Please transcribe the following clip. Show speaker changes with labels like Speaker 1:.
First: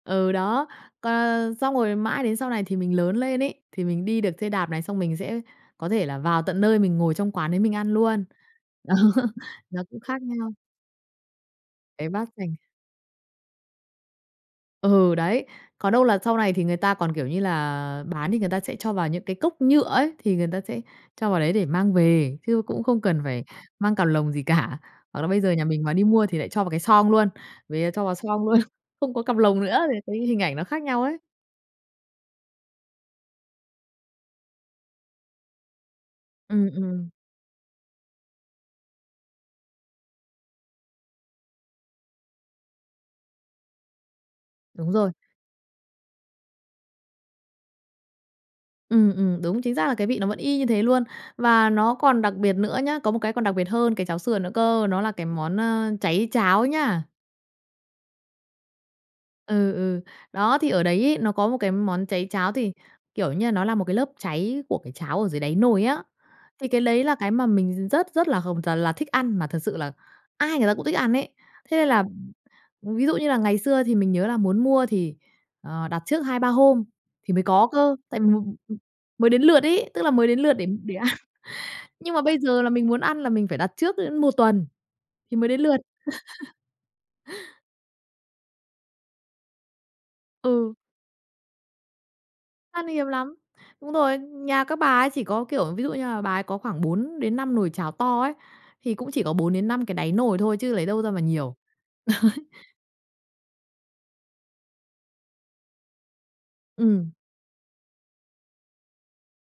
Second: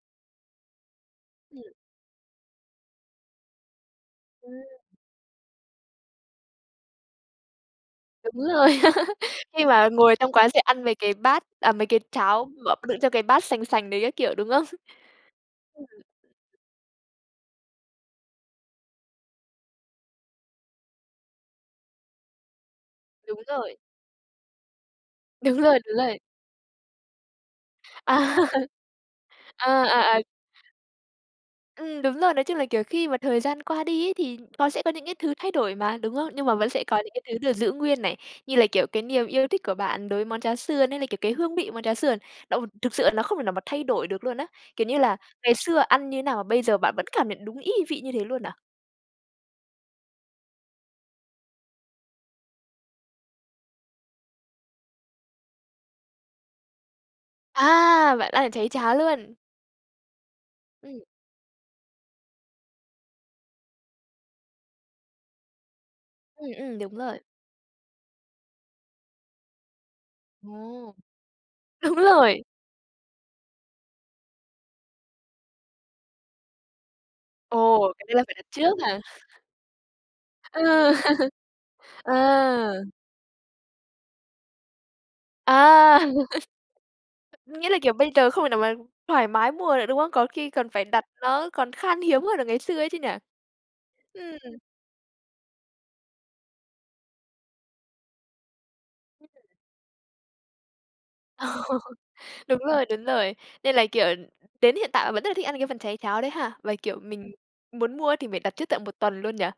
Speaker 1: Ừ, đó. Còn
Speaker 2: Ừm.
Speaker 1: xong rồi mãi đến sau này thì mình lớn lên ấy, thì mình đi được xe
Speaker 2: Ừm.
Speaker 1: đạp này xong mình sẽ có thể là vào tận nơi mình ngồi trong quán đấy mình ăn luôn.
Speaker 2: Đúng rồi.
Speaker 1: Đó.
Speaker 2: Khi
Speaker 1: Nó
Speaker 2: mà
Speaker 1: cũng
Speaker 2: ngồi
Speaker 1: khác
Speaker 2: trong quán
Speaker 1: nhau.
Speaker 2: sẽ ăn mấy cái bát, à, mấy cái
Speaker 1: Cái bát
Speaker 2: cháo
Speaker 1: sành.
Speaker 2: mà đựng trong cái bát sành sành đấy các kiểu, đúng không?
Speaker 1: Ừ, đấy.
Speaker 2: Ưm,
Speaker 1: còn
Speaker 2: ừm.
Speaker 1: đâu là sau này thì người ta còn, kiểu như là, bán thì người ta sẽ cho vào những cái cốc nhựa ấy, thì người ta sẽ cho vào đấy để mang về, chứ cũng không cần
Speaker 2: Đúng
Speaker 1: phải
Speaker 2: rồi.
Speaker 1: mang cặp lồng gì cả, hoặc là bây giờ
Speaker 2: Đúng
Speaker 1: nhà
Speaker 2: rồi,
Speaker 1: mình mà
Speaker 2: đúng
Speaker 1: đi
Speaker 2: rồi.
Speaker 1: mua thì lại cho vào cái xoong luôn, rồi cho
Speaker 2: À!
Speaker 1: vào xoong luôn, không có cặp lồng nữa
Speaker 2: À,
Speaker 1: thì cái
Speaker 2: à, à.
Speaker 1: hình ảnh nó khác nhau ấy.
Speaker 2: Ừm, đúng rồi, nói chung là, kiểu, khi mà thời gian qua đi ấy thì nó sẽ có những cái thứ thay đổi mà, đúng không? Nhưng mà
Speaker 1: Ừm,
Speaker 2: vẫn sẽ có
Speaker 1: ừm.
Speaker 2: những cái thứ được giữ nguyên này, như là, kiểu, cái niềm yêu thích của bạn đối với món cháo sườn hay là, kiểu, cái hương vị món cháo sườn, nó thực sự là nó không thể nào mà thay đổi được luôn á, kiểu
Speaker 1: Đúng
Speaker 2: như
Speaker 1: rồi.
Speaker 2: là, ngày xưa ăn như thế nào bây giờ bạn vẫn cảm nhận đúng y vị như thế luôn à?
Speaker 1: Ừm, ừm, đúng chính xác là cái vị nó vẫn y như thế luôn. Và nó còn đặc biệt nữa nhá, có một cái đặc biệt hơn cái cháo sườn nữa cơ, nó là cái món, ơ, cháy cháo nhá.
Speaker 2: À, bạn ăn được cháy cháo luôn.
Speaker 1: Ừ, ừ. Đó, thì ở
Speaker 2: Ừm.
Speaker 1: đấy ấy, nó có một cái món cháy cháo thì, kiểu như, nó là một cái lớp cháy của cái cháo ở dưới đáy nồi á.
Speaker 2: Ừm,
Speaker 1: Thì
Speaker 2: ừm,
Speaker 1: cái
Speaker 2: đúng
Speaker 1: đấy là
Speaker 2: rồi.
Speaker 1: cái mà mình rất rất là hồng là thích ăn, mà thật sự là ai người ta cũng
Speaker 2: Ồ!
Speaker 1: thích ăn ấy. Thế nên
Speaker 2: Đúng
Speaker 1: là
Speaker 2: rồi.
Speaker 1: ví dụ như là ngày xưa thì mình nhớ là muốn mua thì, ờ, đặt trước 2-3 hôm thì mới có
Speaker 2: Ồ!
Speaker 1: cơ,
Speaker 2: Cái này
Speaker 1: tại
Speaker 2: là phải
Speaker 1: một
Speaker 2: đặt
Speaker 1: ừm,
Speaker 2: trước
Speaker 1: vì
Speaker 2: hả?
Speaker 1: mới đến lượt ấy, tức là mới đến lượt để
Speaker 2: Ừ.
Speaker 1: để ăn, nhưng mà bây giờ là
Speaker 2: À!
Speaker 1: mình muốn ăn là mình phải đặt trước đến 1 tuần thì mới đến lượt.
Speaker 2: À! Nghĩa là kiểu bây giờ không thể nào mà thoải mái mua nữa, đúng không? Có khi còn
Speaker 1: Ừ.
Speaker 2: phải đặt nó còn khan hiếm hơn là ngày xưa
Speaker 1: Khan
Speaker 2: ấy chứ nhỉ?
Speaker 1: hiếm lắm! Đúng rồi,
Speaker 2: Ừm.
Speaker 1: nhà các bà ấy chỉ có, kiểu, ví dụ như là bà ấy có khoảng 4-5 nồi cháo to ấy, thì cũng chỉ có
Speaker 2: [unintelligible]
Speaker 1: 4-5 cái đáy nồi thôi chứ lấy đâu ra mà nhiều.
Speaker 2: Đúng rồi, đúng rồi. Nên là, kiểu, đến hiện tại bạn vẫn rất là thích ăn cái phần cháy cháo đấy hả? Và, kiểu,
Speaker 1: Ừm.
Speaker 2: mình muốn mua thì phải đặt trước tận 1 tuần luôn nhỉ?